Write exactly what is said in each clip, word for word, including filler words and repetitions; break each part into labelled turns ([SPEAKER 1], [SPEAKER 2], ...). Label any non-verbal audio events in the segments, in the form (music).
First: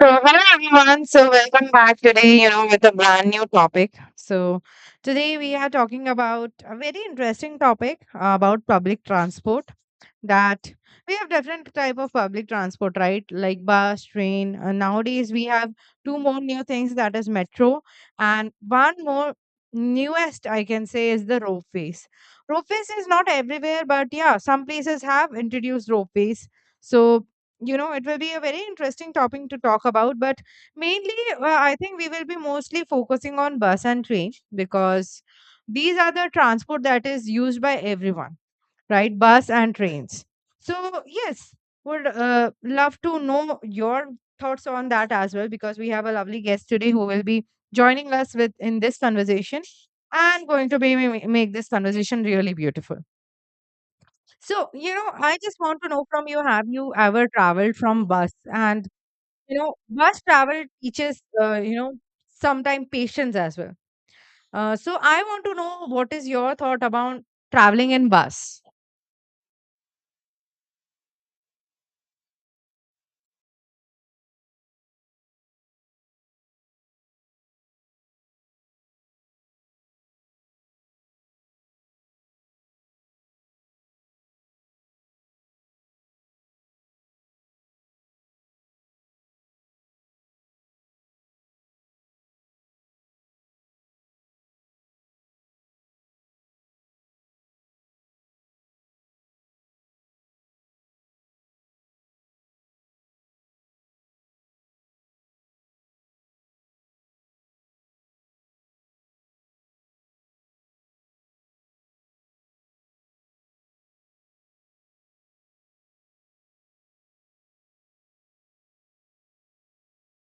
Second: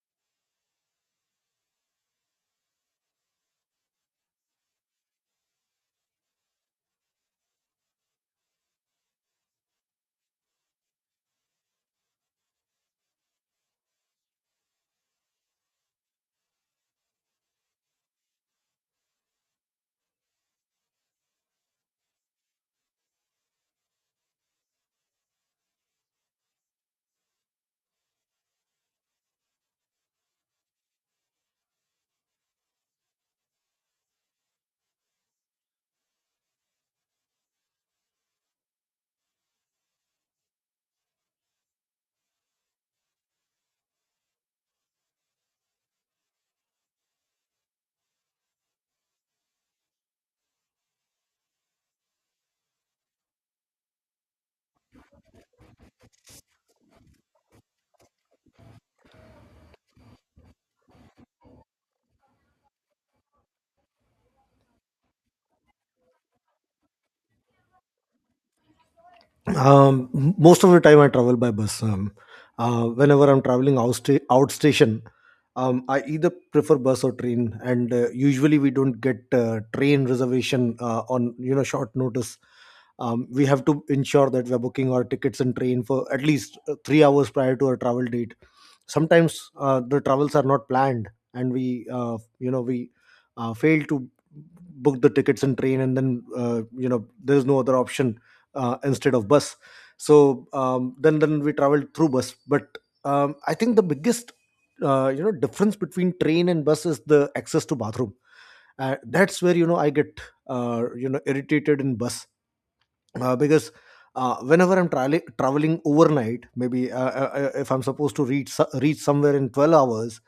[SPEAKER 1] So, hello everyone. So, welcome back today, you know, with a brand new topic. So, today we are talking about a very interesting topic uh, about public transport that we have different type of public transport, right? Like bus, train, uh, nowadays we have two more new things, that is metro, and one more newest I can say is the ropeways. Ropeways is not everywhere, but yeah, some places have introduced ropeways. So, you know, it will be a very interesting topic to talk about, but mainly uh, I think we will be mostly focusing on bus and train because these are the transport that is used by everyone, right? Bus and trains. So, yes, would uh, love to know your thoughts on that as well, because we have a lovely guest today who will be joining us with in this conversation and going to be ma- make this conversation really beautiful. So, you know, I just want to know from you, have you ever traveled from bus? And you know, bus travel teaches uh, you know, sometimes patience as well. Uh, so I want to know, what is your thought about traveling in bus?
[SPEAKER 2] Um, m- most of the time, I travel by bus. Um, uh, whenever I'm traveling outsta- outstation, um, I either prefer bus or train, and uh, usually we don't get uh, train reservation uh, on you know short notice. Um, we have to ensure that we're booking our tickets and train for at least uh, three hours prior to our travel date. Sometimes uh, the travels are not planned, and we uh, you know we uh, fail to book the tickets and train, and then uh, you know there is no other option uh, instead of bus. So um, then then we traveled through bus. But um, I think the biggest uh, you know difference between train and bus is the access to bathroom. Uh, that's where you know I get uh, you know irritated in bus, uh, because uh, whenever I'm tra- traveling overnight, maybe uh, uh, uh, if I'm supposed to reach so- reach somewhere in twelve hours,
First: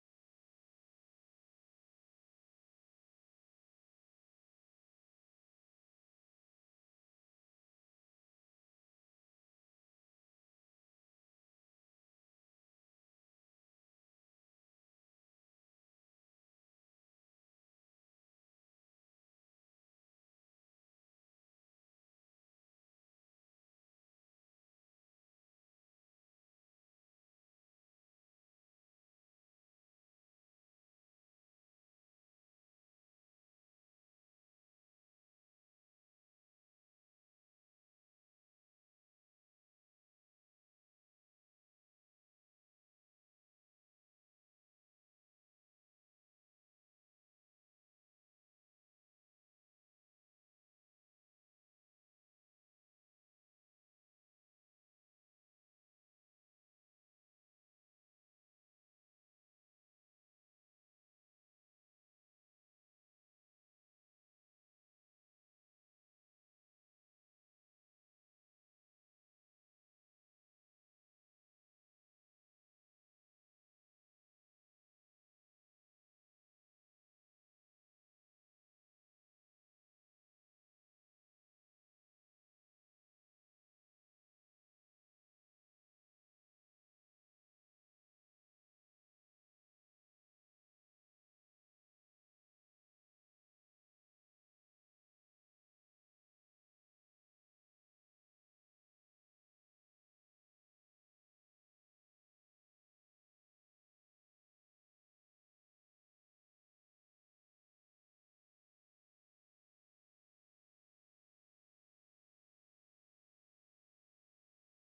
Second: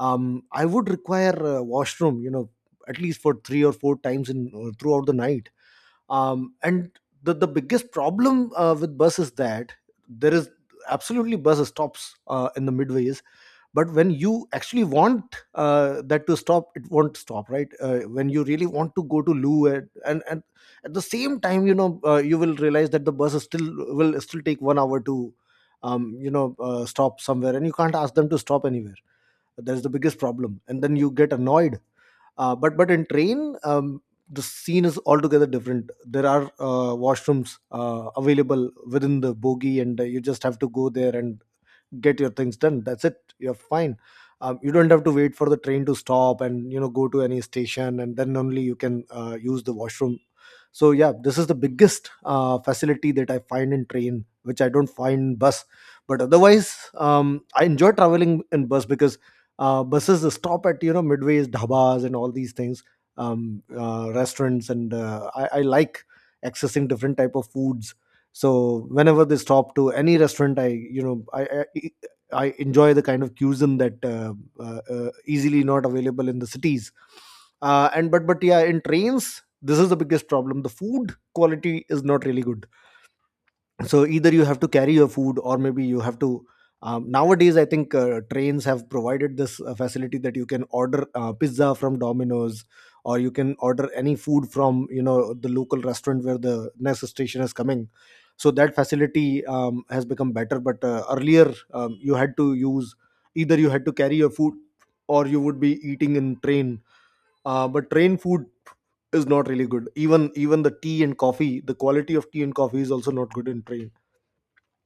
[SPEAKER 2] um, I would require a washroom, you know, at least for three or four times in uh, throughout the night. Um, and the, the biggest problem uh, with bus is that there is absolutely bus stops uh, in the midways, but when you actually want uh, that to stop, it won't stop, right? Uh, when you really want to go to loo, and, and and at the same time, you know, uh, you will realize that the bus is still will still take one hour to um, you know uh, stop somewhere, and you can't ask them to stop anywhere. That's the biggest problem, and then you get annoyed. Uh, but but in train, um, the scene is altogether different. There are uh, washrooms uh, available within the bogie, and uh, you just have to go there and get your things done. That's it, you're fine. Um, you don't have to wait for the train to stop and, you know, go to any station, and then only you can uh, use the washroom. So yeah, this is the biggest uh, facility that I find in train which I don't find in bus. But otherwise, um, I enjoy traveling in bus because uh, buses stop at, you know, midways, dhabas and all these things, um, uh, restaurants and uh, I, I like accessing different type of foods. So whenever they stop to any restaurant, I you know I, I I enjoy the kind of cuisine that uh, uh, uh, easily not available in the cities. Uh, and but but yeah, in trains, this is the biggest problem. The food quality is not really good, so either you have to carry your food, or maybe you have to um, nowadays, I think uh, trains have provided this uh, facility that you can order uh, pizza from Domino's, or you can order any food from, you know, the local restaurant where the next station is coming. So that facility um, has become better, but uh, earlier um, you had to use, either you had to carry your food, or you would be eating in train. Uh, but train food is not really good. Even even the tea and coffee, the quality of tea and coffee is also not good in train.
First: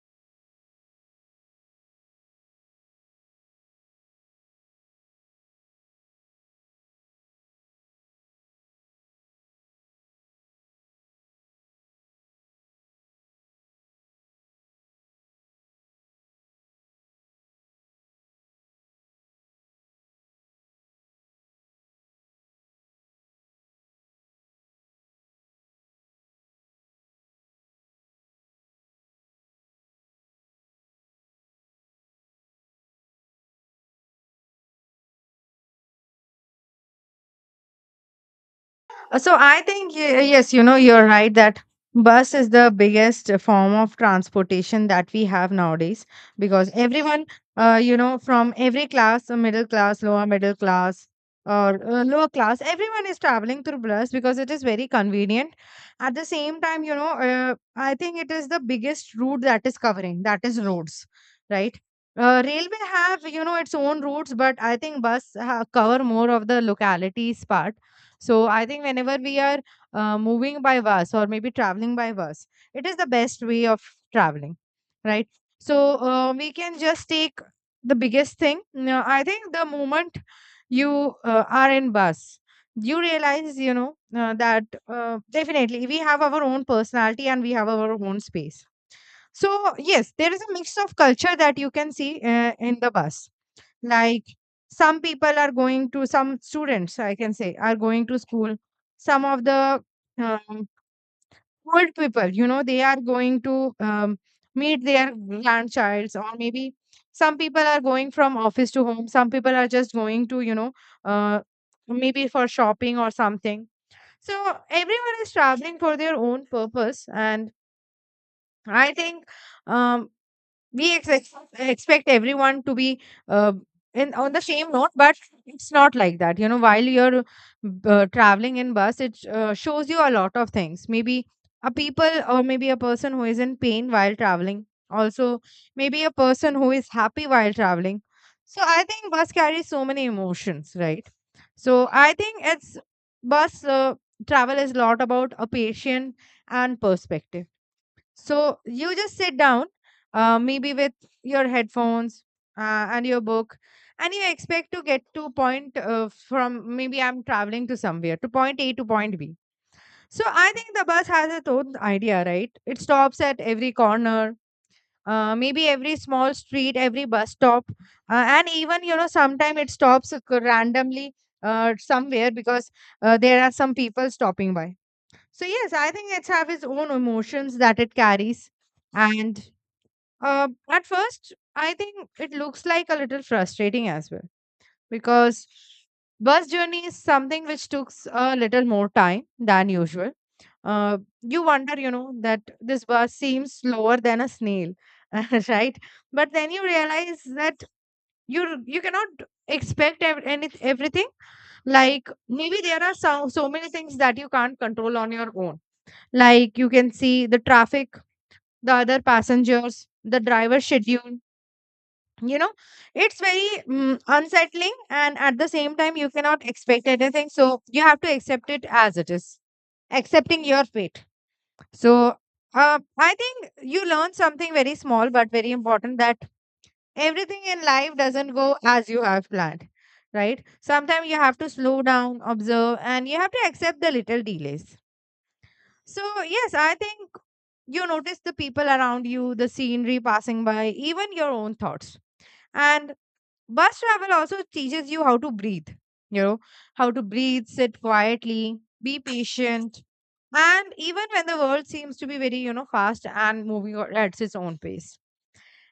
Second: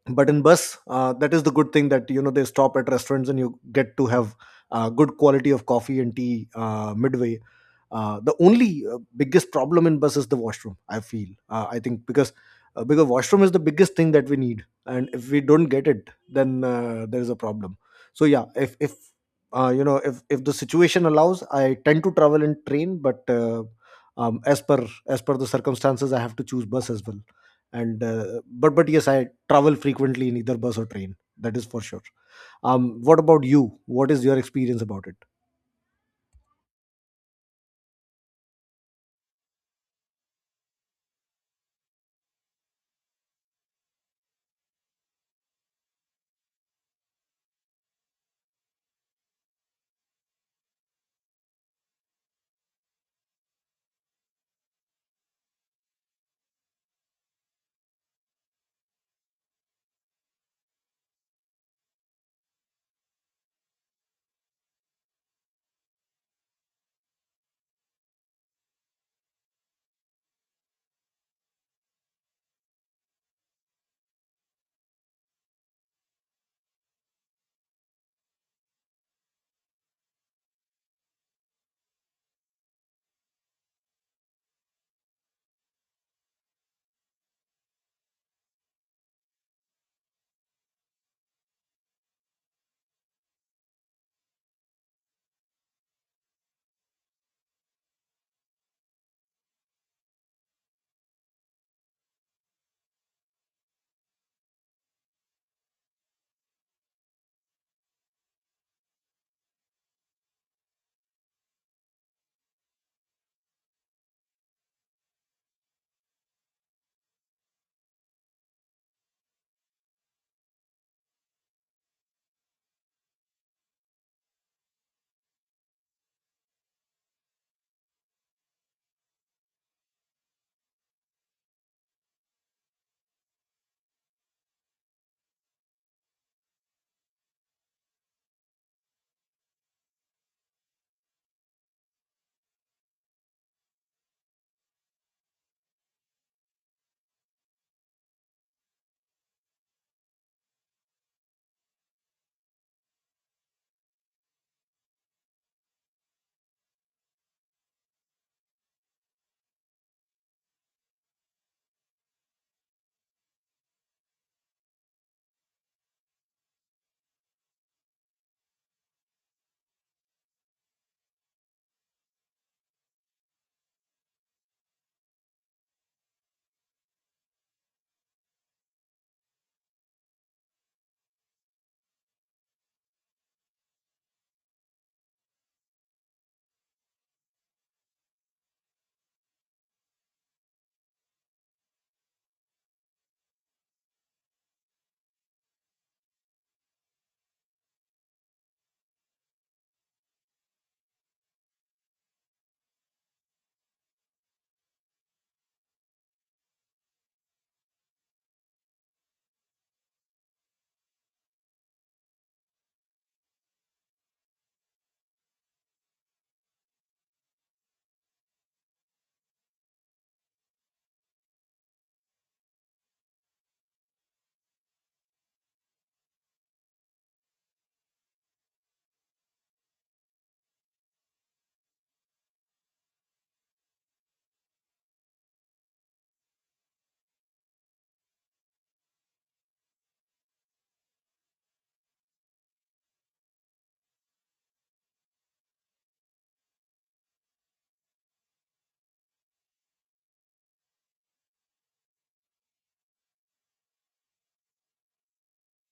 [SPEAKER 2] But in bus, uh, that is the good thing, that you know they stop at restaurants, and you get to have uh, good quality of coffee and tea uh, midway. Uh, the only uh, biggest problem in bus is the washroom, I feel. Uh, I think because uh, because washroom is the biggest thing that we need, and if we don't get it, then uh, there is a problem. So yeah, if if uh, you know if if the situation allows, I tend to travel in train, but uh, um, as per as per the circumstances, I have to choose bus as well. And uh, but but yes, I travel frequently in either bus or train. That is for sure. Um, what about you? What is your experience about it?
[SPEAKER 1] Uh, So I think y- uh, yes, you know, you're right that bus is the biggest form of transportation that we have nowadays, because everyone, uh, you know, from every class, uh, middle class, lower middle class, or uh, lower class, everyone is traveling through bus because it is very convenient. At the same time, you know, uh, I think it is the biggest route that is covering, that is roads, right? Uh, railway have, you know, its own routes, but I think bus ha- cover more of the localities part. So I think whenever we are uh, moving by bus or maybe traveling by bus, it is the best way of traveling, right? So uh, we can just take the biggest thing. Now, I think the moment you uh, are in bus, you realize, you know, uh, that uh, definitely we have our own personality and we have our own space. So yes, there is a mix of culture that you can see uh, in the bus. Like some people are going to, some students, I can say, are going to school. Some of the um, old people, you know, they are going to um, meet their grandchilds, or maybe some people are going from office to home. Some people are just going to, you know, uh, maybe for shopping or something. So everyone is traveling for their own purpose, and I think um, we ex- ex- expect everyone to be uh, in on the same note, but it's not like that. You know, while you're uh, traveling in bus, it uh, shows you a lot of things. Maybe a people, or maybe a person who is in pain while traveling also, maybe a person who is happy while traveling. So I think bus carries so many emotions, right? So I think it's bus uh, travel is a lot about a patient and perspective. So you just sit down, uh, maybe with your headphones uh, and your book, and you expect to get to point, uh, from maybe I'm traveling to somewhere, to point A to point B. So I think the bus has its own idea, right? It stops at every corner. Uh, maybe every small street, every bus stop, uh, and even you know, sometimes it stops uh, randomly uh, somewhere because uh, there are some people stopping by. So yes, I think it's have its own emotions that it carries. And uh, at first, I think it looks like a little frustrating as well, because bus journey is something which took a little more time than usual. Uh, you wonder, you know, that this bus seems slower than a snail, (laughs) right? But then you realize that you you cannot expect ev- any everything. Like maybe there are so so many things that you can't control on your own. Like you can see the traffic, the other passengers, the driver schedule, you know, it's very mm unsettling, and at the same time you cannot expect anything, so you have to accept it as it is. Accepting your fate. So uh, I think you learn something very small but very important, that everything in life doesn't go as you have planned, right? Sometimes you have to slow down, observe, and you have to accept the little delays. So, yes, I think you notice the people around you, the scenery passing by, even your own thoughts. And bus travel also teaches you how to breathe, you know, how to breathe, sit quietly, be patient. And even when the world seems to be very, you know, fast and moving o- at its own pace.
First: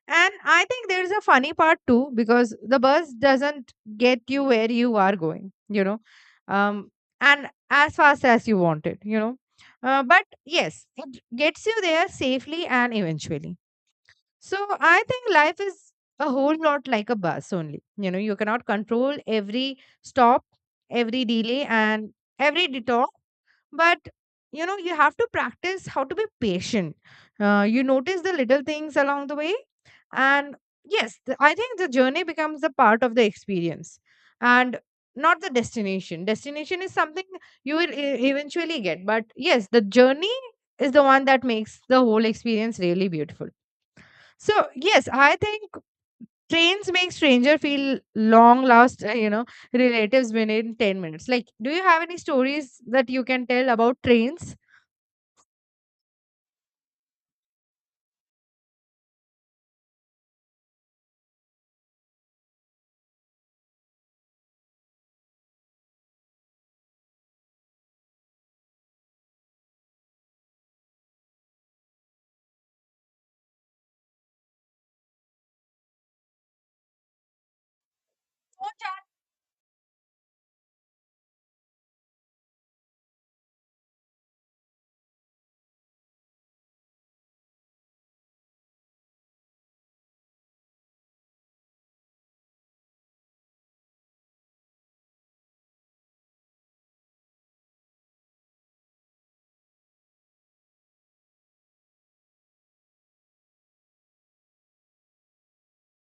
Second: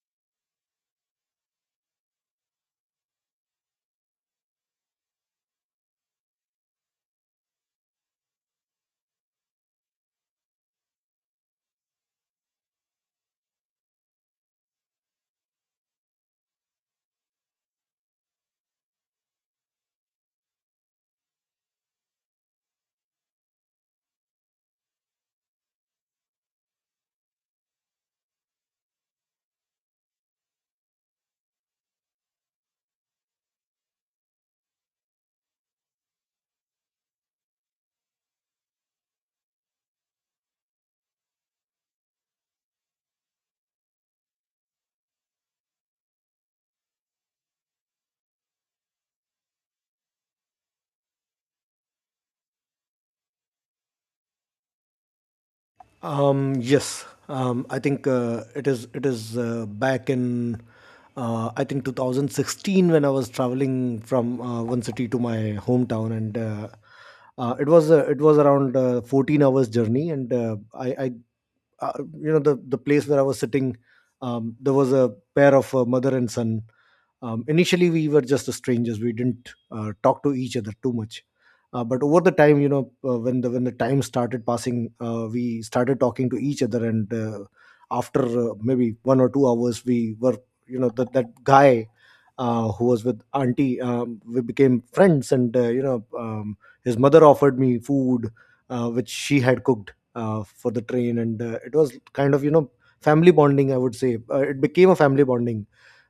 [SPEAKER 1] And I think there's a funny part too, because the bus doesn't get you where you are going, you know, um, and as fast as you want it, you know. Uh, but yes, it gets you there safely and eventually. So I think life is a whole lot like a bus only. You know, you cannot control every stop, every delay, and every detour, but you know, you have to practice how to be patient. Uh, you notice the little things along the way, and yes, the, I think the journey becomes a part of the experience, and not the destination. Destination is something you will e- eventually get, but yes, the journey is the one that makes the whole experience really beautiful. So yes, I think trains make stranger feel long last, uh, you know relatives within ten minutes. Like, do you have any stories that you can tell about trains?
[SPEAKER 2] Um, yes, um, I think uh, it is. It is uh, back in uh, I think twenty sixteen when I was traveling from uh, one city to my hometown, and uh, uh, it was uh, it was around uh, fourteen hours journey, and uh, I, I uh, you know the the place where I was sitting, um, there was a pair of uh, mother and son. Um, initially, we were just the strangers. We didn't uh, talk to each other too much, uh, but over the time, you know, uh, when the when the time started passing, uh, we started talking to each other, and uh, after uh, maybe one or two hours, we were, you know, that that guy uh, who was with auntie, um, we became friends, and, uh, you know um, his mother offered me food uh, which she had cooked uh, for the train, and uh, it was kind of, you know, family bonding, I would say. Uh, it became a family bonding.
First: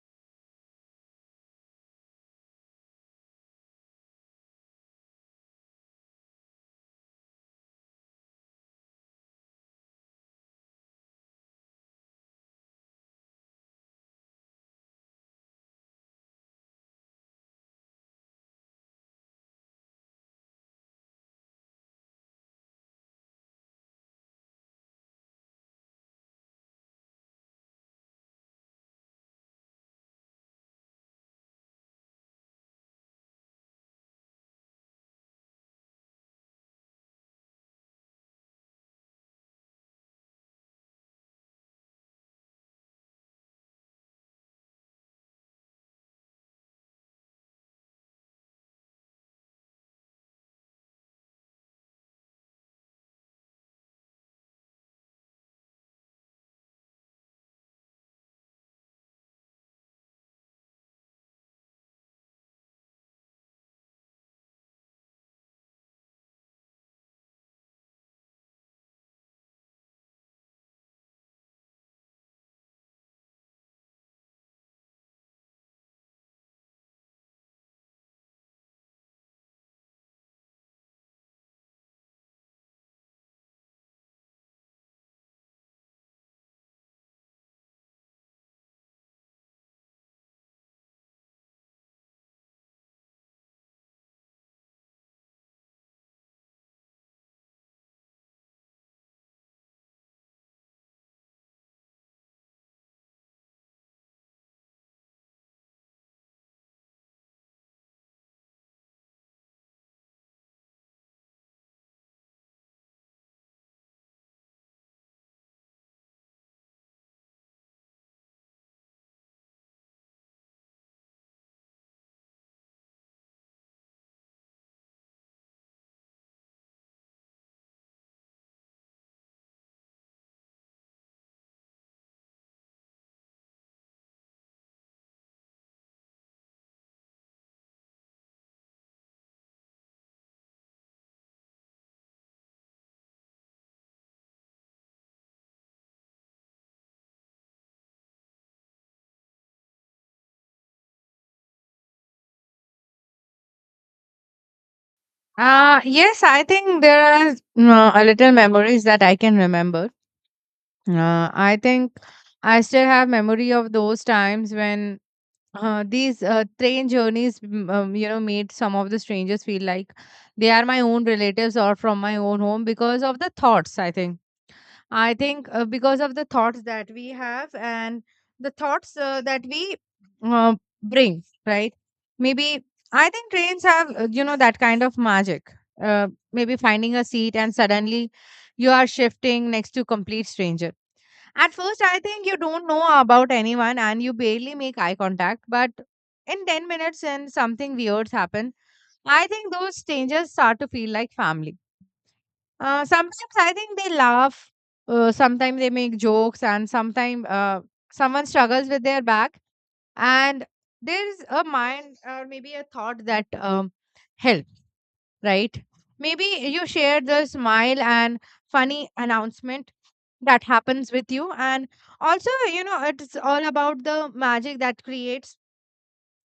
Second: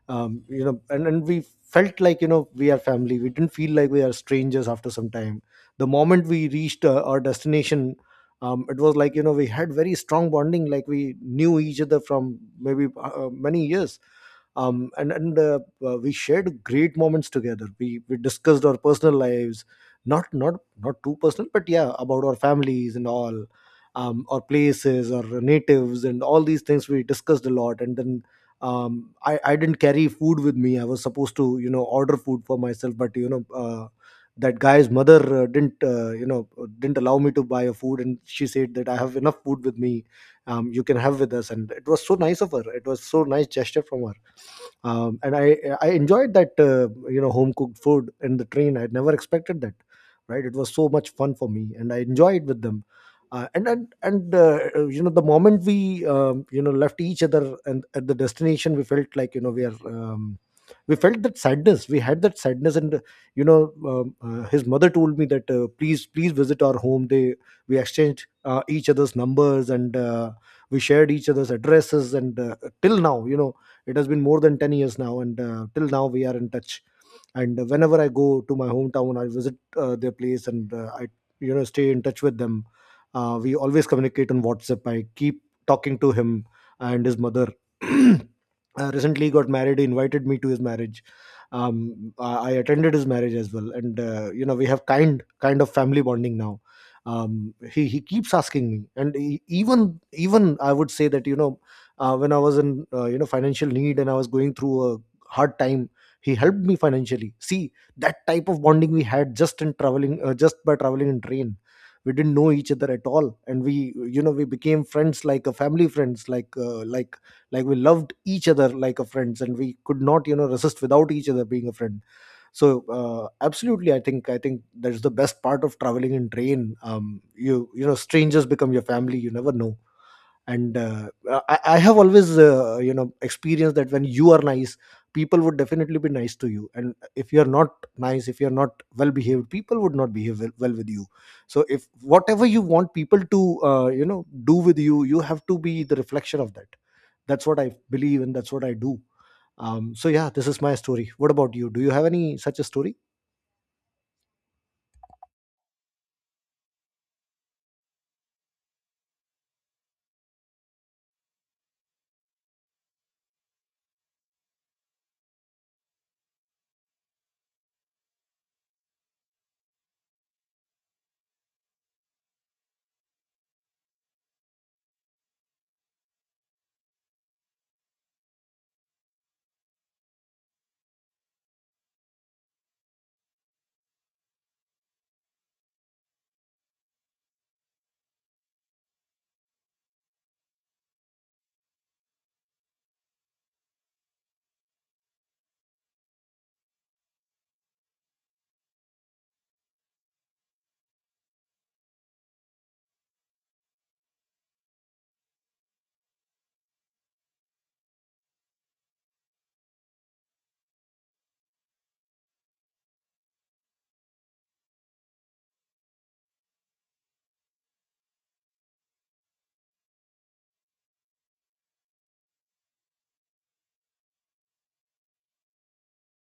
[SPEAKER 2] Um, you know and, and we felt like, you know, we are family. We didn't feel like we are strangers after some time. The moment we reached uh, our destination, um, it was like, you know, we had very strong bonding, like we knew each other from maybe uh, many years. Um, and and uh, uh, We shared great moments together. We we discussed our personal lives, not not not too personal, but yeah, about our families and all, um, our places, our natives, and all these things we discussed a lot. And then um, I I didn't carry food with me. I was supposed to, you know, order food for myself, but you know. Uh, that guy's mother uh, didn't uh, you know uh, didn't allow me to buy a food, and she said that I have enough food with me. Um, you can have with us. And it was so nice of her. It was so nice gesture from her. Um, and I I enjoyed that uh, you know home cooked food in the train. I had never expected that, right? It was so much fun for me, and I enjoyed with them. Uh, and and and uh, uh, You know, the moment we um, you know left each other and at the destination, we felt like, you know we are um, we felt that sadness. We had that sadness. And, you know um, uh, his mother told me that, uh, please please visit our home. They We exchanged uh, each other's numbers, and uh, we shared each other's addresses. And uh, till now, you know, it has been more than ten years now, and uh, till now we are in touch. And uh, whenever I go to my hometown, I visit uh, their place. And uh, I you know stay in touch with them. Uh, we always communicate on WhatsApp. I keep talking to him and his mother. (clears throat) Uh, recently got married. He invited me to his marriage. Um, I I attended his marriage as well, and uh, you know, we have kind kind of family bonding now. Um, he he keeps asking me, and he, even even I would say that, you know, uh, when I was in uh, you know financial need and I was going through a hard time, he helped me financially. See, that type of bonding we had, just in traveling, uh, just by traveling in train. We didn't know each other at all, and we, you know, we became friends like a family friends, like uh, like like we loved each other like a friends, and we could not, you know, resist without each other being a friend. So uh, absolutely, i think i think that's the best part of traveling in train. Um, you, you know, strangers become your family, you never know. And uh, I, I have always uh, you know experienced that when you are nice, people would definitely be nice to you, and if you're not nice, if you're not well behaved, people would not behave well, well with you. So if whatever you want people to uh, you know do with you, you have to be the reflection of that. That's what I believe, and that's what I do. Um, so yeah, this is my story. What about you? Do you have any such a story?
[SPEAKER 1] Uh, yes, I think there are uh, a little memories that I can remember. Uh, I think I still have memory of those times when uh, these uh, train journeys, mm, um, you know, made some of the strangers feel like they are my own relatives or from my own home, because of the thoughts, I think. I think uh, because of the thoughts that we have and the thoughts uh, that we uh, bring, right? Maybe I think trains have, uh, you know, that kind of magic. Uh, maybe finding a seat and suddenly you are shifting next to complete stranger. At first, I think you don't know about anyone and you barely make eye contact, but in ten minutes and something weird happen, I think those strangers start to feel like family. Uh, sometimes I think they laugh. Uh, sometimes they make jokes, and sometimes uh, someone struggles with their back, and there's a mind or maybe a thought that um, help, right? Maybe you share the smile and funny announcement that happens with you, and also you know it's all about the magic that creates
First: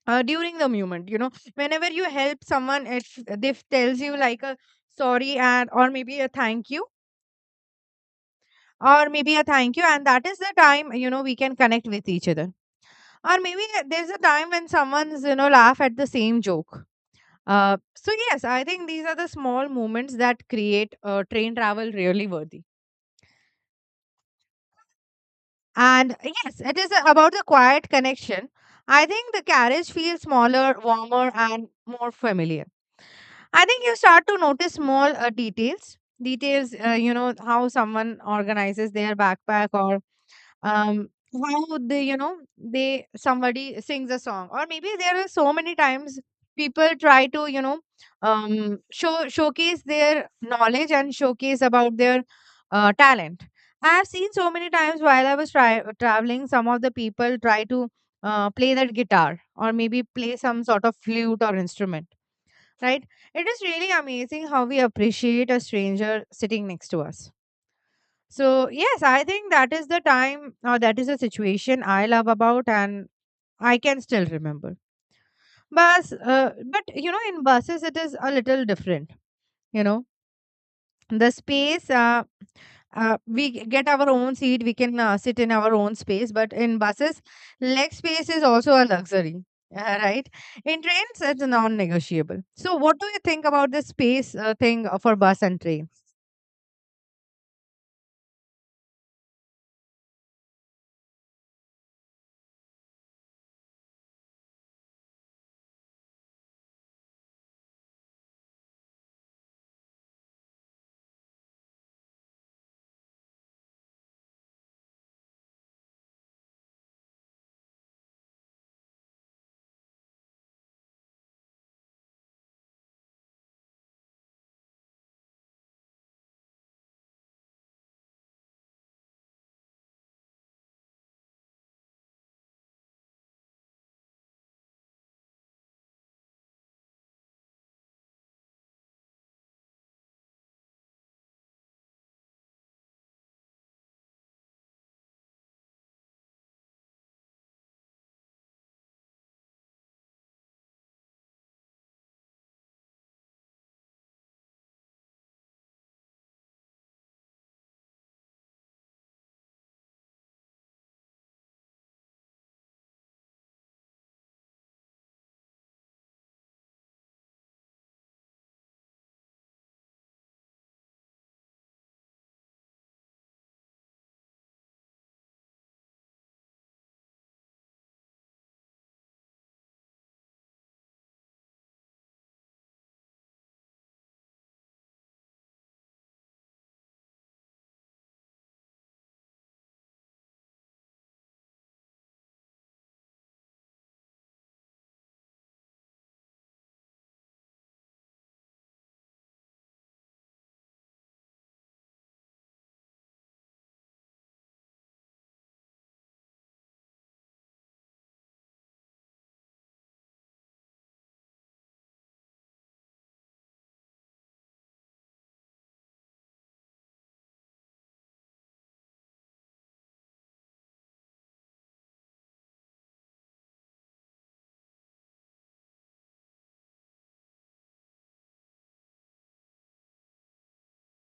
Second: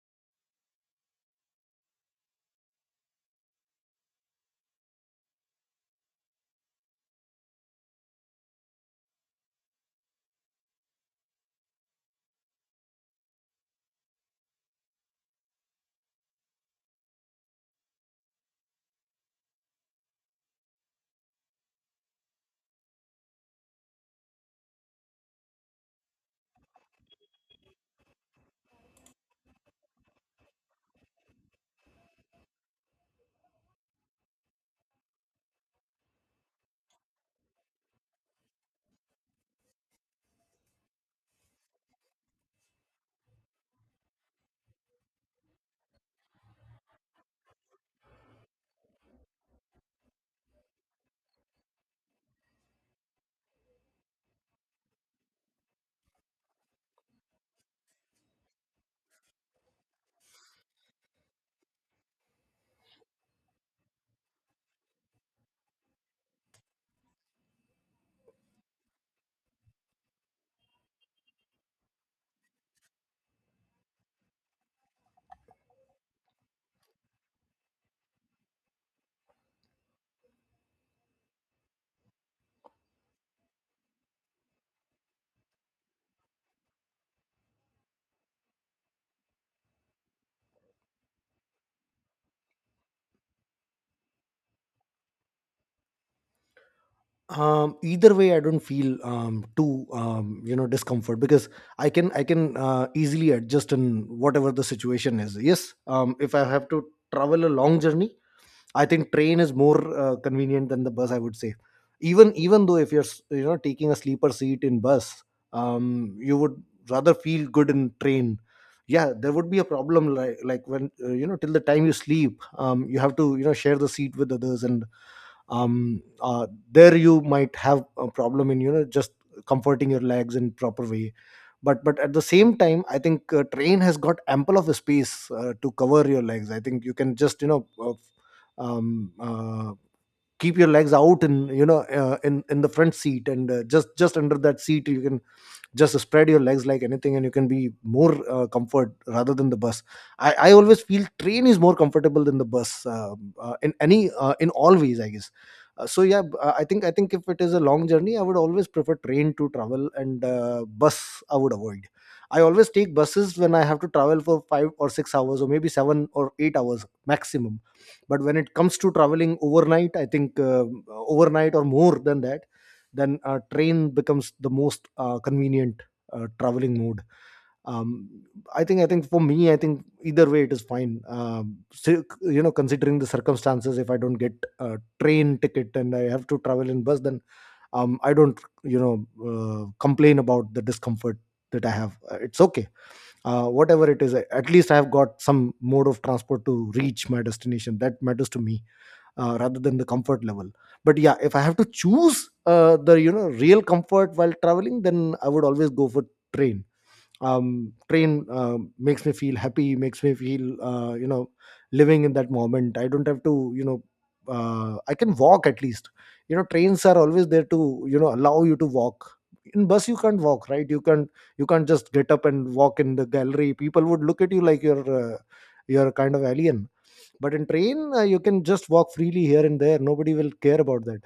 [SPEAKER 1] uh, during the moment. You know, whenever you help someone, if they tells you like a sorry and, or maybe a thank you, or maybe a thank you, and that is the time, you know, we can connect with each other. Or maybe uh, there's a time when someone's, you know, laugh at the same joke. Uh, so yes, I think these are the small moments that create uh, train travel really worthy. And yes, it is uh, about the quiet connection. I think the carriage feels smaller, warmer, and more familiar. I think you start to notice small uh, details. Details, Uh, you know, how someone organizes their backpack. Or um how they, you know, they, somebody sings a song, or maybe there are so many times people try to, you know, um show showcase their knowledge and showcase about their uh, talent. I have seen so many times while I was try- traveling, some of the people try to uh, play that guitar or maybe play some sort of flute or instrument, right? It is really amazing how we appreciate a stranger sitting next to us. So, yes, I think that is the time or that is the situation I love about and I can still remember. Bus, uh, but you know, in buses, it is a little different. You know, the space, uh, uh, we g- get our own seat, we can uh, sit in our own space, but in buses, leg space is also a luxury. (laughs) Uh, right? In trains, it's non negotiable. So, what do you think about this space uh, thing uh, for bus and train?
[SPEAKER 2] um, Either way I don't feel um, too um, you know discomfort, because i can i can uh, easily adjust in whatever the situation is. Yes, um, if I have to travel a long journey, I think train is more uh, convenient than the bus, I would say. Even even though if you're s- you know taking a sleeper seat in bus, um, you would rather feel good in train. Yeah, there would be a problem like like when uh, you know till the time you sleep, um, you have to you know share the seat with others. And um, uh, there you might have a problem in you know just comforting your legs in proper way. But but at the same time I think uh, train has got ample of space uh, to cover your legs. I think you can just you know uh, um, uh, keep your legs out, and you know uh, in in the front seat and uh, just just under that seat you can just spread your legs like anything, and you can be more uh, comfort rather than the bus. I i always feel train is more comfortable than the bus, um, uh, in any uh, in all ways I guess. Uh, so yeah, b- uh, i think i think if it is a long journey I would always prefer train to travel and uh, bus I would avoid. I always take buses when I have to travel for five or six hours or maybe seven or eight hours maximum. But when it comes to traveling overnight, I think uh, overnight or more than that, then uh, train becomes the most uh, convenient uh, traveling mode. um, i think i think for me I think either way it is fine. Um, so, you know, considering the circumstances, if I don't get a train ticket and I have to travel in bus, then um, I don't you know uh, complain about the discomfort that I have. Uh, it's okay, uh, whatever it is. I- at least I have got some mode of transport to reach my destination. That matters to me, uh, rather than the comfort level. But yeah, if I have to choose uh, the you know real comfort while traveling, then I would always go for train. Um, train um makes me feel happy, makes me feel uh, you know living in that moment. I don't have to you know uh, I can walk at least. You know, trains are always there to you know allow you to walk. In bus you can't walk, right? You can't, you can't just get up and walk in the gallery. People would look at you like you're uh, you're a kind of alien. But in train, uh, you can just walk freely here and there. Nobody will care about that.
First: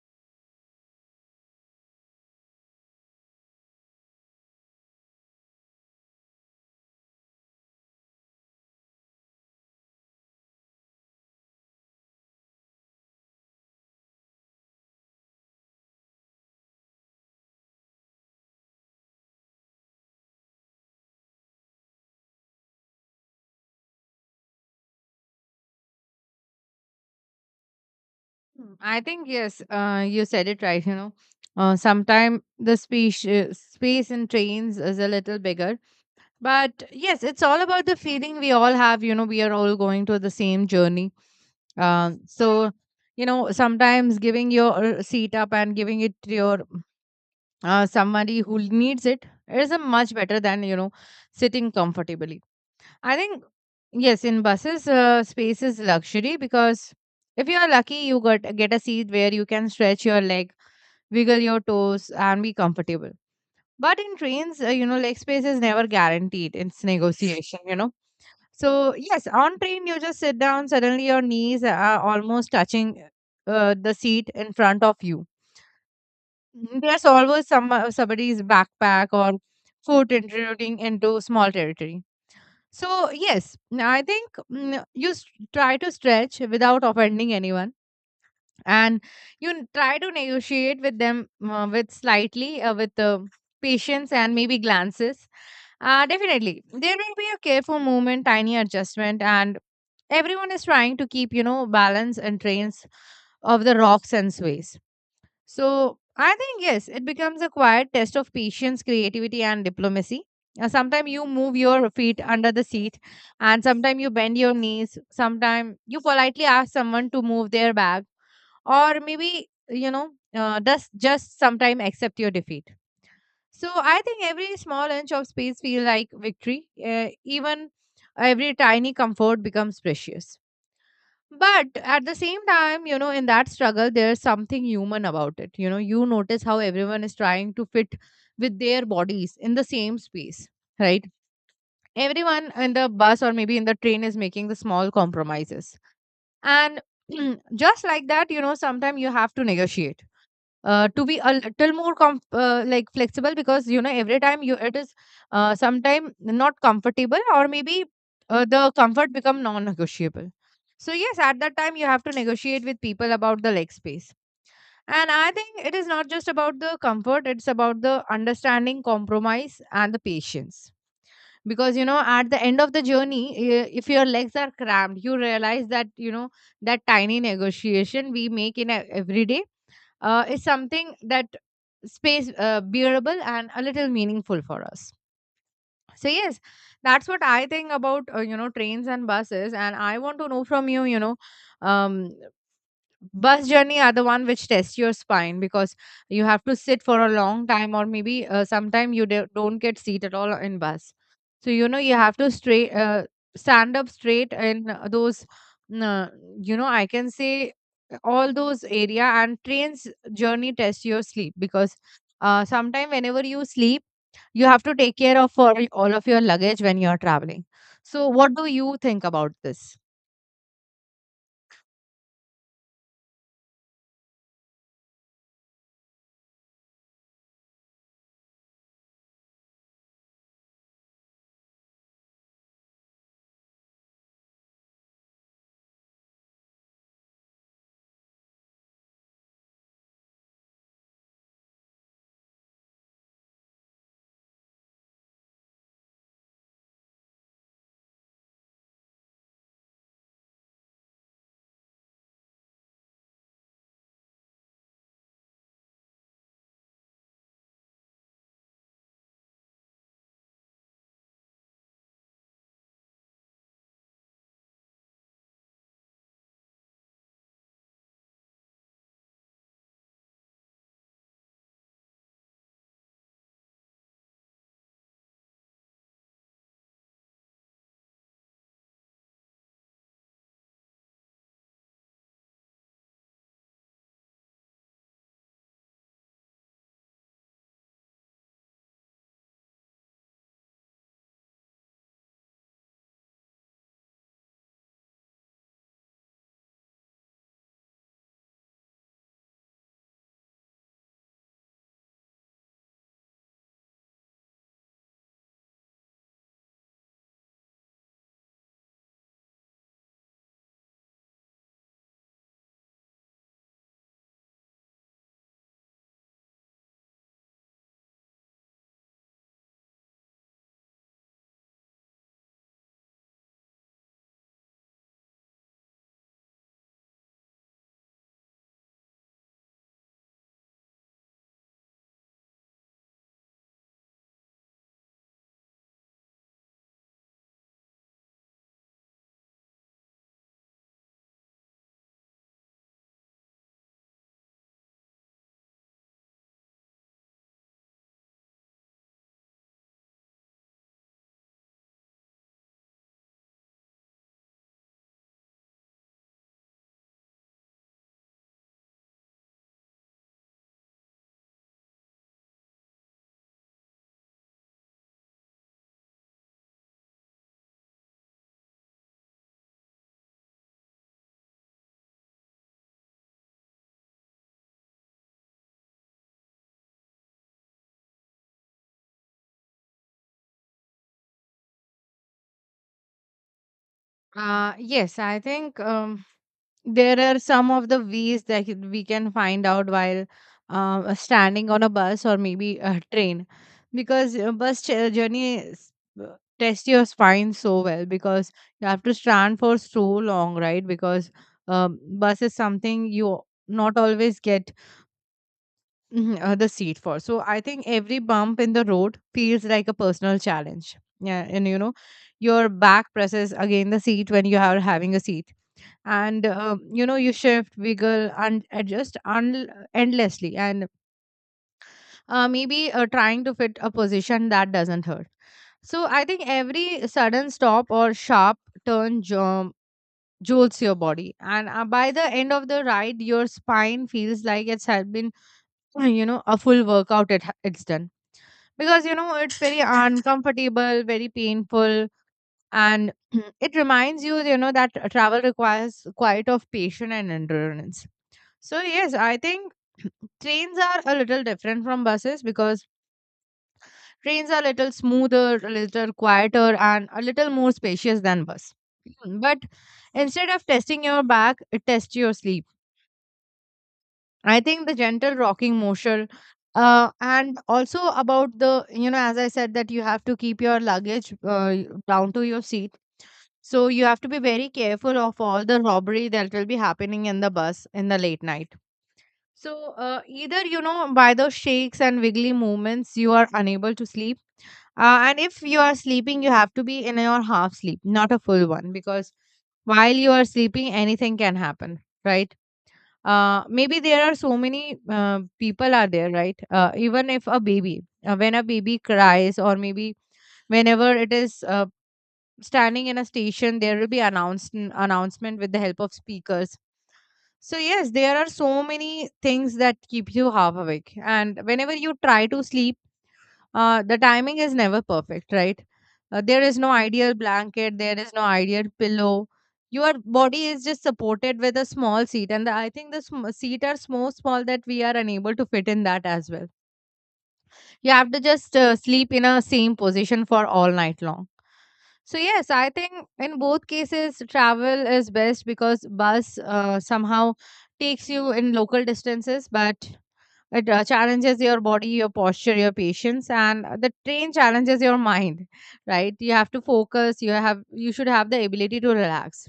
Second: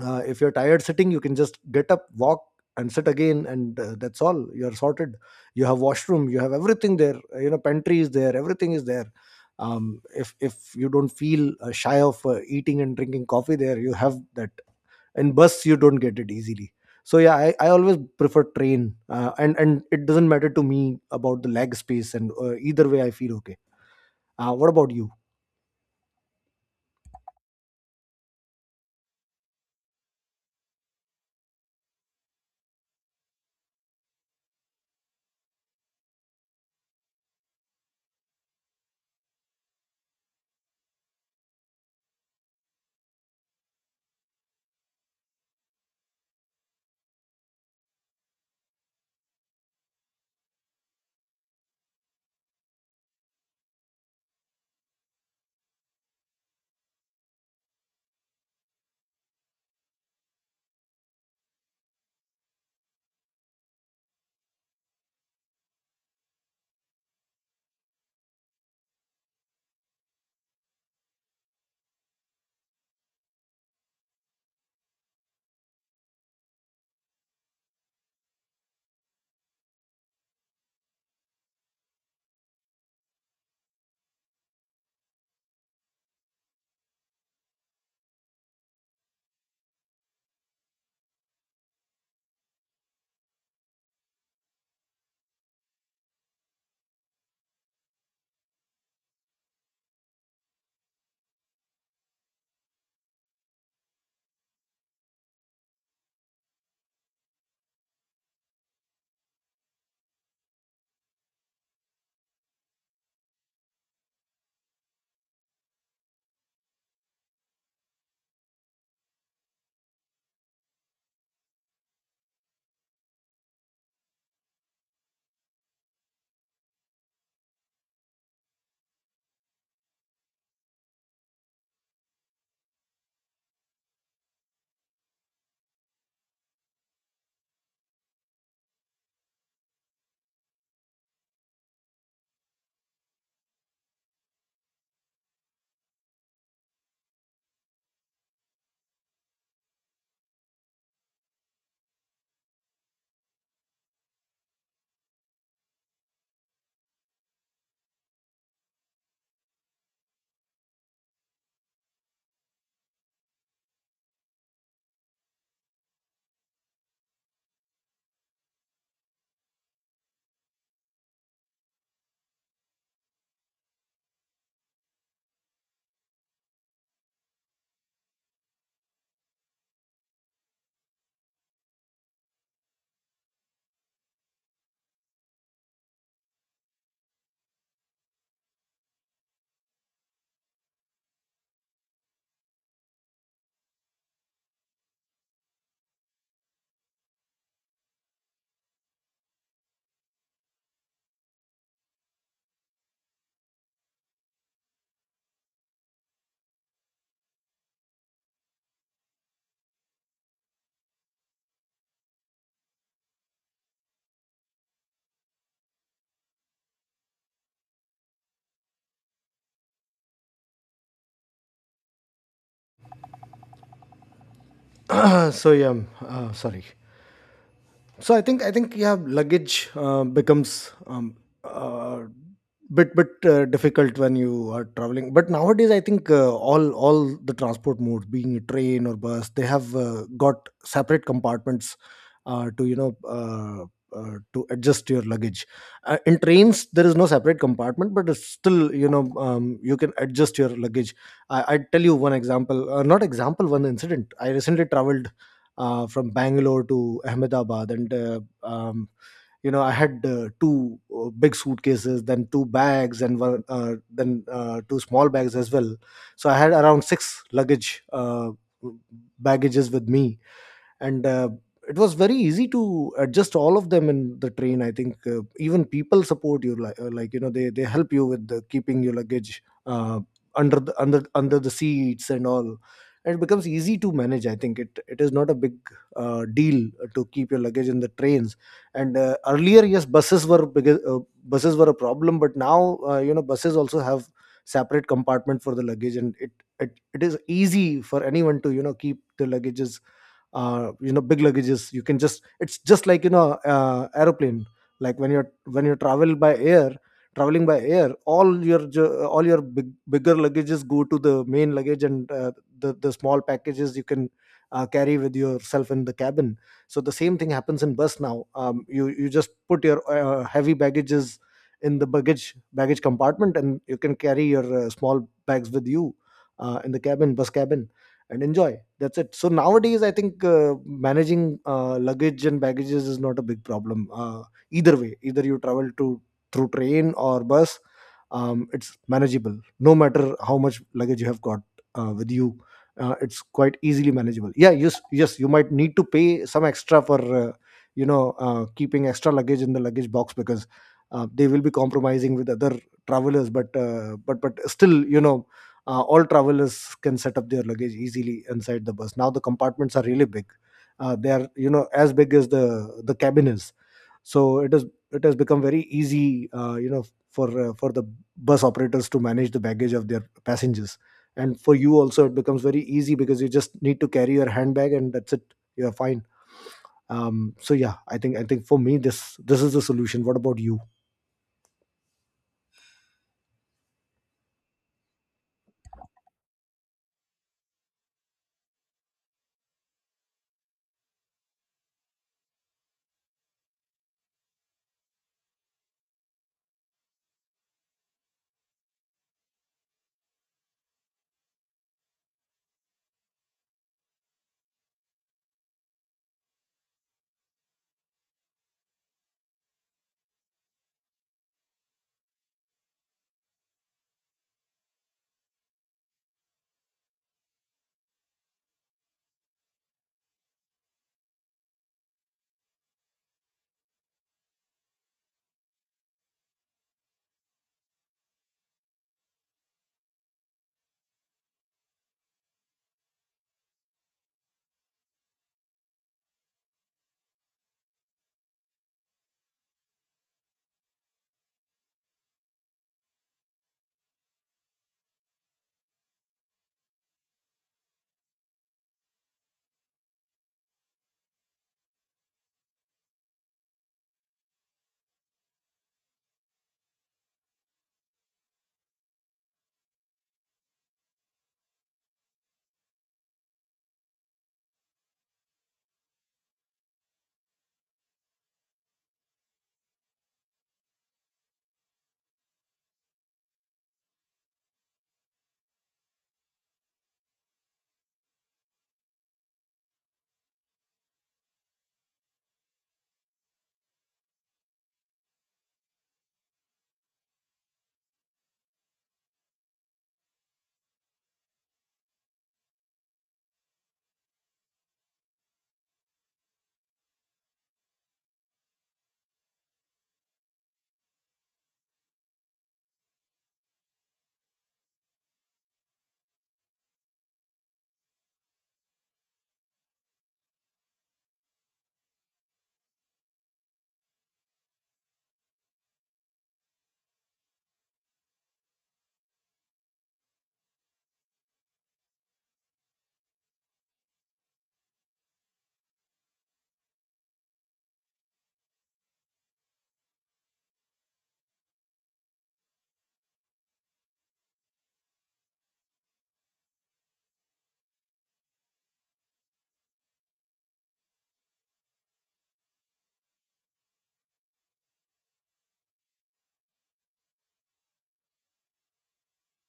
[SPEAKER 2] uh, If you're tired sitting, you can just get up, walk and sit again, and uh, that's all, you're sorted. You have washroom, you have everything there. Uh, you know, pantry is there, everything is there. um, if if you don't feel uh, shy of uh, eating and drinking coffee there, you have that. In bus you don't get it easily. So yeah, i, I always prefer train, uh, and and it doesn't matter to me about the leg space, and uh, either way I feel okay. Uh, what about you?
[SPEAKER 1] Hmm, I think yes, uh, you said it right. You know, uh, sometimes the space uh, space in trains is a little bigger, but yes, it's all about the feeling we all have. You know, we are all going to the same journey. Um, so, you know, sometimes giving your seat up and giving it to your uh, somebody who needs it is a much better than, you know, sitting comfortably. I think yes, in buses, uh, space is luxury because if you are lucky, you got get a seat where you can stretch your leg, wiggle your toes, and be comfortable. But in trains, uh, you know, leg space is never guaranteed. It's negotiation, you know. So yes, on train you just sit down. Suddenly your knees are almost touching uh, the seat in front of you. Mm, There's always some uh, somebody's backpack or foot intruding into small territory. So, yes, n- I think mm, you s- try to stretch without offending anyone and you n- try to negotiate with them uh, with slightly, uh, with uh, patience and maybe glances. Uh, definitely, there will be a careful movement, tiny adjustment, and everyone is trying to keep, you know, balance and trains of the rocks and sways. So I think, yes, it becomes a quiet test of patience, creativity, and diplomacy. Sometimes you move your feet under the seat, and sometimes you bend your knees. Sometimes you politely ask someone to move their bag, or maybe, you know, uh, does just sometimes accept your defeat. So I think every small inch of space feels like victory. Uh, even every tiny comfort becomes precious. But at the same time, you know, in that struggle, there's something human about it. You know, you notice how everyone is trying to fit with their bodies in the same space, right? Everyone in the bus or maybe in the train is making the small compromises. And (clears throat) just like that, you know, sometimes you have to negotiate uh, to be a little more com- uh, like flexible because you know every time you it is uh, sometime not comfortable or maybe uh, the comfort become non-negotiable. So yes, at that time you have to negotiate with people about the leg space, and I think it is not just about the comfort, it's about the understanding, compromise, and the patience. Because you know, at the end of the journey, i- if your legs are cramped, you realize that you know that tiny negotiation we make in a- every day uh, is something that space uh, bearable and a little meaningful for us. So yes, that's what I think about uh, you know, trains and buses, and I want to know from you, you know. um Bus journey are the one which test your spine because you have to sit for a long time, or maybe uh, sometime you do- don't get seat at all in bus. So you know, you have to straight uh, stand up straight in uh, those uh, you know, I can say all those area, and trains journey test your sleep because uh, sometime whenever you sleep, you have to take care of for all of your luggage when you're traveling. So what do you think about this?
[SPEAKER 2] (clears throat) So yeah, um, uh, sorry. So I think I think yeah, luggage uh, becomes um, uh, bit bit uh, difficult when you are traveling. But nowadays, I think uh, all all the transport modes, being it train or bus, they have uh, got separate compartments uh, to you know. Uh, uh, to adjust your luggage, uh, in trains there is no separate compartment, but it's still you know, um, you can adjust your luggage. I, I tell you one example, uh, not example, one incident. I recently traveled uh, from Bangalore to Ahmedabad, and uh, um, you know I had uh, two uh, big suitcases, then two bags, and one uh, then uh, two small bags as well. So I had around six luggage uh, baggages with me. And uh, it was very easy to adjust all of them in the train. I think uh, even people support you, like, uh, like you know they they help you with the keeping your luggage uh, under the under under the seats and all, and it becomes easy to manage. I think it, it is not a big uh, deal to keep your luggage in the trains. And uh, earlier, yes, buses were big, uh, buses were a problem, but now uh, you know buses also have separate compartment for the luggage, and it, it it is easy for anyone to you know keep the luggages. Uh, you know, big luggages, you can just, it's just like you know uh, aeroplane. Like when you're, when you travel by air, traveling by air, all your ju- all your big, bigger luggages go to the main luggage, and uh, the the small packages you can uh, carry with yourself in the cabin. So the same thing happens in bus now. Um, you, you just put your uh, heavy baggages in the baggage baggage compartment, and you can carry your uh, small bags with you uh, in the cabin, bus cabin, and enjoy. That's it. So nowadays, I think uh, managing uh, luggage and baggages is not a big problem. Uh, either way, either you travel to through train or bus, um, it's manageable, no matter how much luggage you have got uh, with you. Uh, it's quite easily manageable. Yeah, yes, yes, you might need to pay some extra for uh, you know uh, keeping extra luggage in the luggage box, because uh, they will be compromising with other travelers. But uh, but but still, you know, uh, all travelers can set up their luggage easily inside the bus. Now the compartments are really big. Uh, they are, you know, as big as the the cabin is. So it is, it has become very easy, uh, you know, for uh, for the bus operators to manage the baggage of their passengers. And for you also, it becomes very easy because you just need to carry your handbag and that's it. You're fine. Um, so yeah, I think I think for me this this is the solution. What about you?
[SPEAKER 1] Uh, yes, I think um, there are some of the ways that you- we can find out while uh, standing on a bus or maybe a train because uh, bus ch- uh, journey is- uh, tests your spine so well because you have to stand for so long, right? Because um, bus is something you not always get. Mhm, uh, the seat for. So I think every bump in the road feels like a personal challenge. Yeah, and you know, your back presses against the seat when you are having a seat, and uh, you know you shift, wiggle, and adjust un- endlessly, and uh, maybe uh, trying to fit a position that doesn't hurt. So I think every sudden stop or sharp turn jump jolts your body, and uh, by the end of the ride, your spine feels like it's had been uh, you know, a full workout it ha- it's done because you know it's very uncomfortable, very painful. And (clears throat) it reminds you, you know, that uh, travel requires quite of patience and endurance. So yes, I think trains are a little different from buses because trains are a little smoother, a little quieter, and a little more spacious than bus. (clears throat) But instead of testing your back, it tests your sleep. I think the gentle rocking motion, uh, and also about the, you know, as I said, that you have to keep your luggage uh, down to your seat. So you have to be very careful of all the robbery that will be happening in the bus in the late night. So uh, either, you know, by the shakes and wiggly movements, you are unable to sleep. Uh, and if you are sleeping, you have to be in your half sleep, not a full one, because while you are sleeping, anything can happen, right? Uh, maybe there are so many uh, people are there, right? Uh, even if a baby uh, when a baby cries, or maybe whenever it is uh, standing in a station, there will be announced announcement with the help of speakers. So yes, there are so many things that keep you half awake, and whenever you try to sleep, uh, the timing is never perfect, right? Uh, there is no ideal blanket, there is no ideal pillow. Your body is just supported with a small seat, and the, I think the sm- seat are so small that we are unable to fit in that as well. You have to just uh, sleep in a same position for all night long. So yes, I think in both cases travel is best because bus uh, somehow takes you in local distances, but it uh, challenges your body, your posture, your patience, and uh, the train challenges your mind. Right? You have to focus. You have you should have the ability to relax.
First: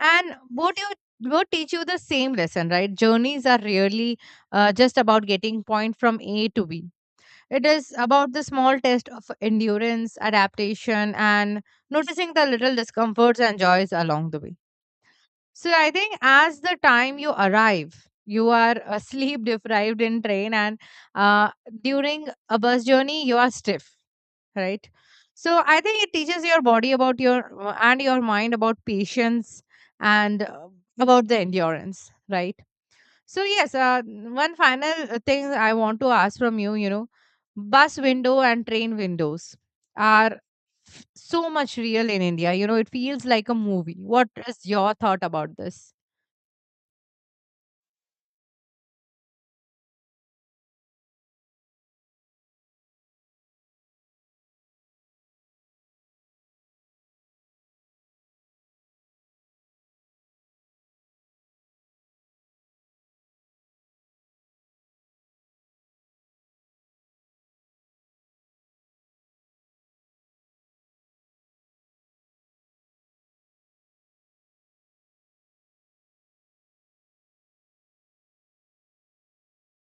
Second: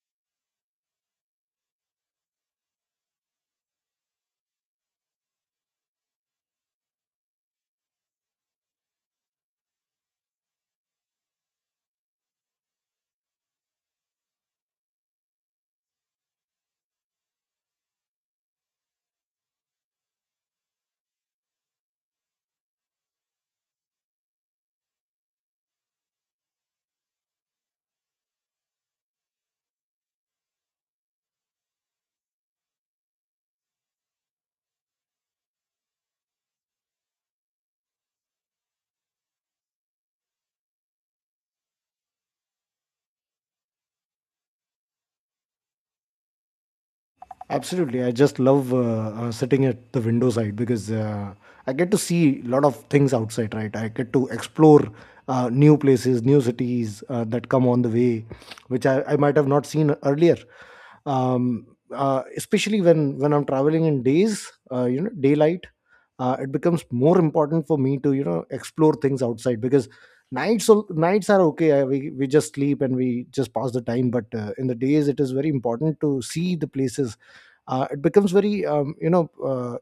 [SPEAKER 1] And both you both teach you the same lesson, right? Journeys are really uh, just about getting point from A to B, it is about the small test of endurance, adaptation, and noticing the little discomforts and joys along the way. So I think as the time you arrive, you are uh, sleep (laughs) deprived in train, and uh, during a bus journey, you are stiff, right? So I think it teaches your body about your uh, and your mind about patience and uh, about the endurance, right? So yes, uh, one final uh, thing I want to ask from you, you know, bus window and train windows are f- so much real in India. You know, it feels like a movie. What is your thought about this?
[SPEAKER 2] Absolutely. I just love uh, uh, sitting at the window side, because uh, I get to see a lot of things outside, right? I get to explore uh, new places, new cities uh, that come on the way, which I, I might have not seen earlier. Um, uh, Especially when, when I'm traveling in days, uh, you know, daylight, uh, it becomes more important for me to, you know, explore things outside, because nights, al- nights are okay. I, we, we just sleep and we just pass the time. But uh, in the days, it is very important to see the places. Uh, it becomes very um, you know uh,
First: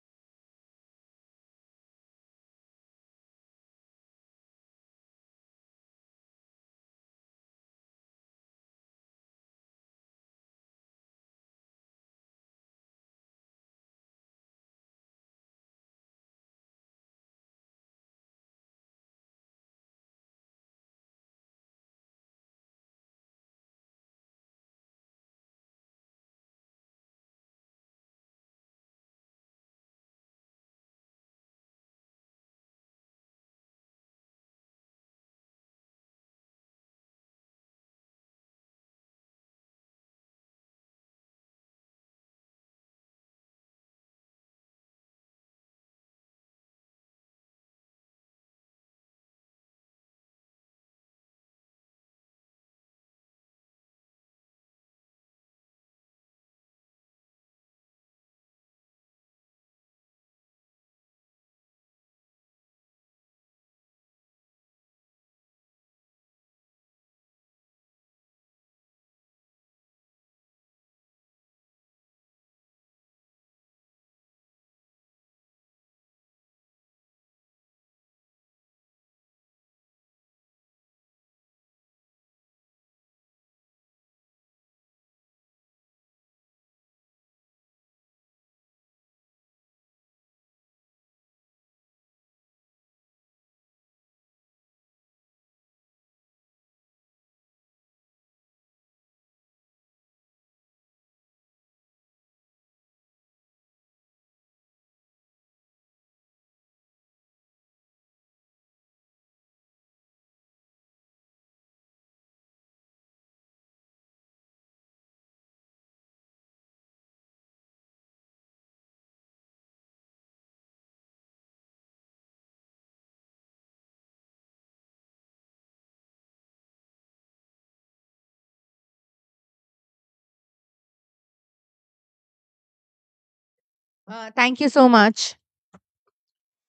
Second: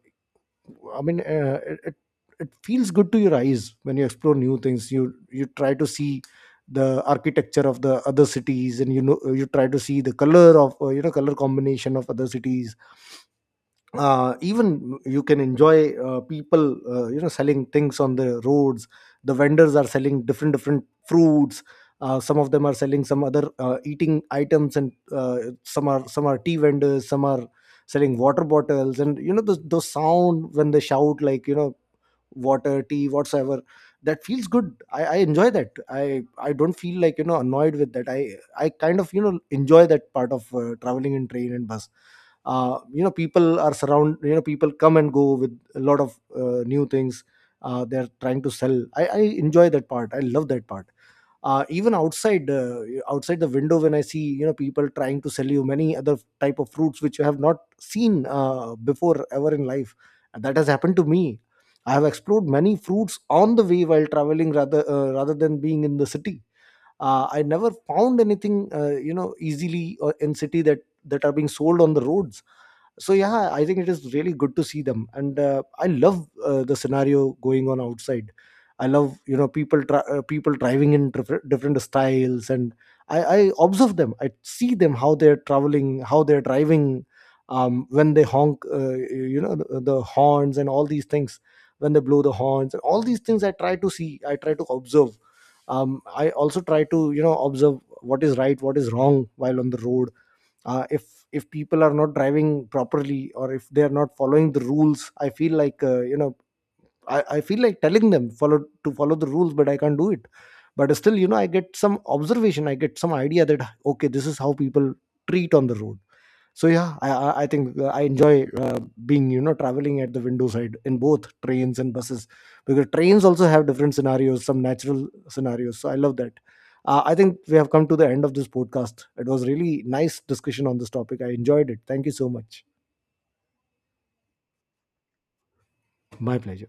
[SPEAKER 2] i mean uh, it, it it feels good to your eyes when you explore new things. you you try to see the architecture of the other cities, and you know you try to see the color of uh, you know color combination of other cities. Uh, even you can enjoy uh, people uh, you know selling things on the roads. The vendors are selling different different fruits. Uh, some of them are selling some other uh, eating items, and uh, some are, some are tea vendors, some are selling water bottles. And you know the, the sound when they shout, like, you know, water, tea, whatsoever. That feels good. I, I enjoy that. i i don't feel like you know annoyed with that. i i kind of you know enjoy that part of uh, traveling in train and bus. Uh, you know, people are surround, you know people come and go with a lot of uh, new things uh, they're trying to sell. I, I enjoy that part, I love that part. Uh, even outside, uh, outside the window, when I see you know people trying to sell you many other type of fruits which you have not seen uh, before ever in life. And that has happened to me. I have explored many fruits on the way while traveling, rather uh, rather than being in the city. uh, I never found anything uh, you know easily uh, in city, that that are being sold on the roads. So yeah, I think it is really good to see them, and uh, I love uh, the scenario going on outside. I love, you know, people tra- uh, people driving in different, different styles. And I, I observe them, I see them how they're traveling, how they're driving. Um, when they honk, uh, you know the, the horns and all these things, when they blow the horns and all these things, I try to see, I try to observe. um, I also try to, you know, observe what is right, what is wrong while on the road. uh, if if people are not driving properly, or if they are not following the rules, I feel like uh, you know I, I feel like telling them follow to follow the rules, but I can't do it. But still, you know, I get some observation, I get some idea that okay, this is how people treat on the road. So yeah, i i I think uh, I enjoy uh, being, you know, traveling at the window side, in both trains and buses, because trains also have different scenarios, some natural scenarios. So I love that. uh, I think we have come to the end of this podcast. It was really nice discussion on this topic. I enjoyed it. Thank you so much.
[SPEAKER 1] Uh, thank you so much.
[SPEAKER 2] My pleasure.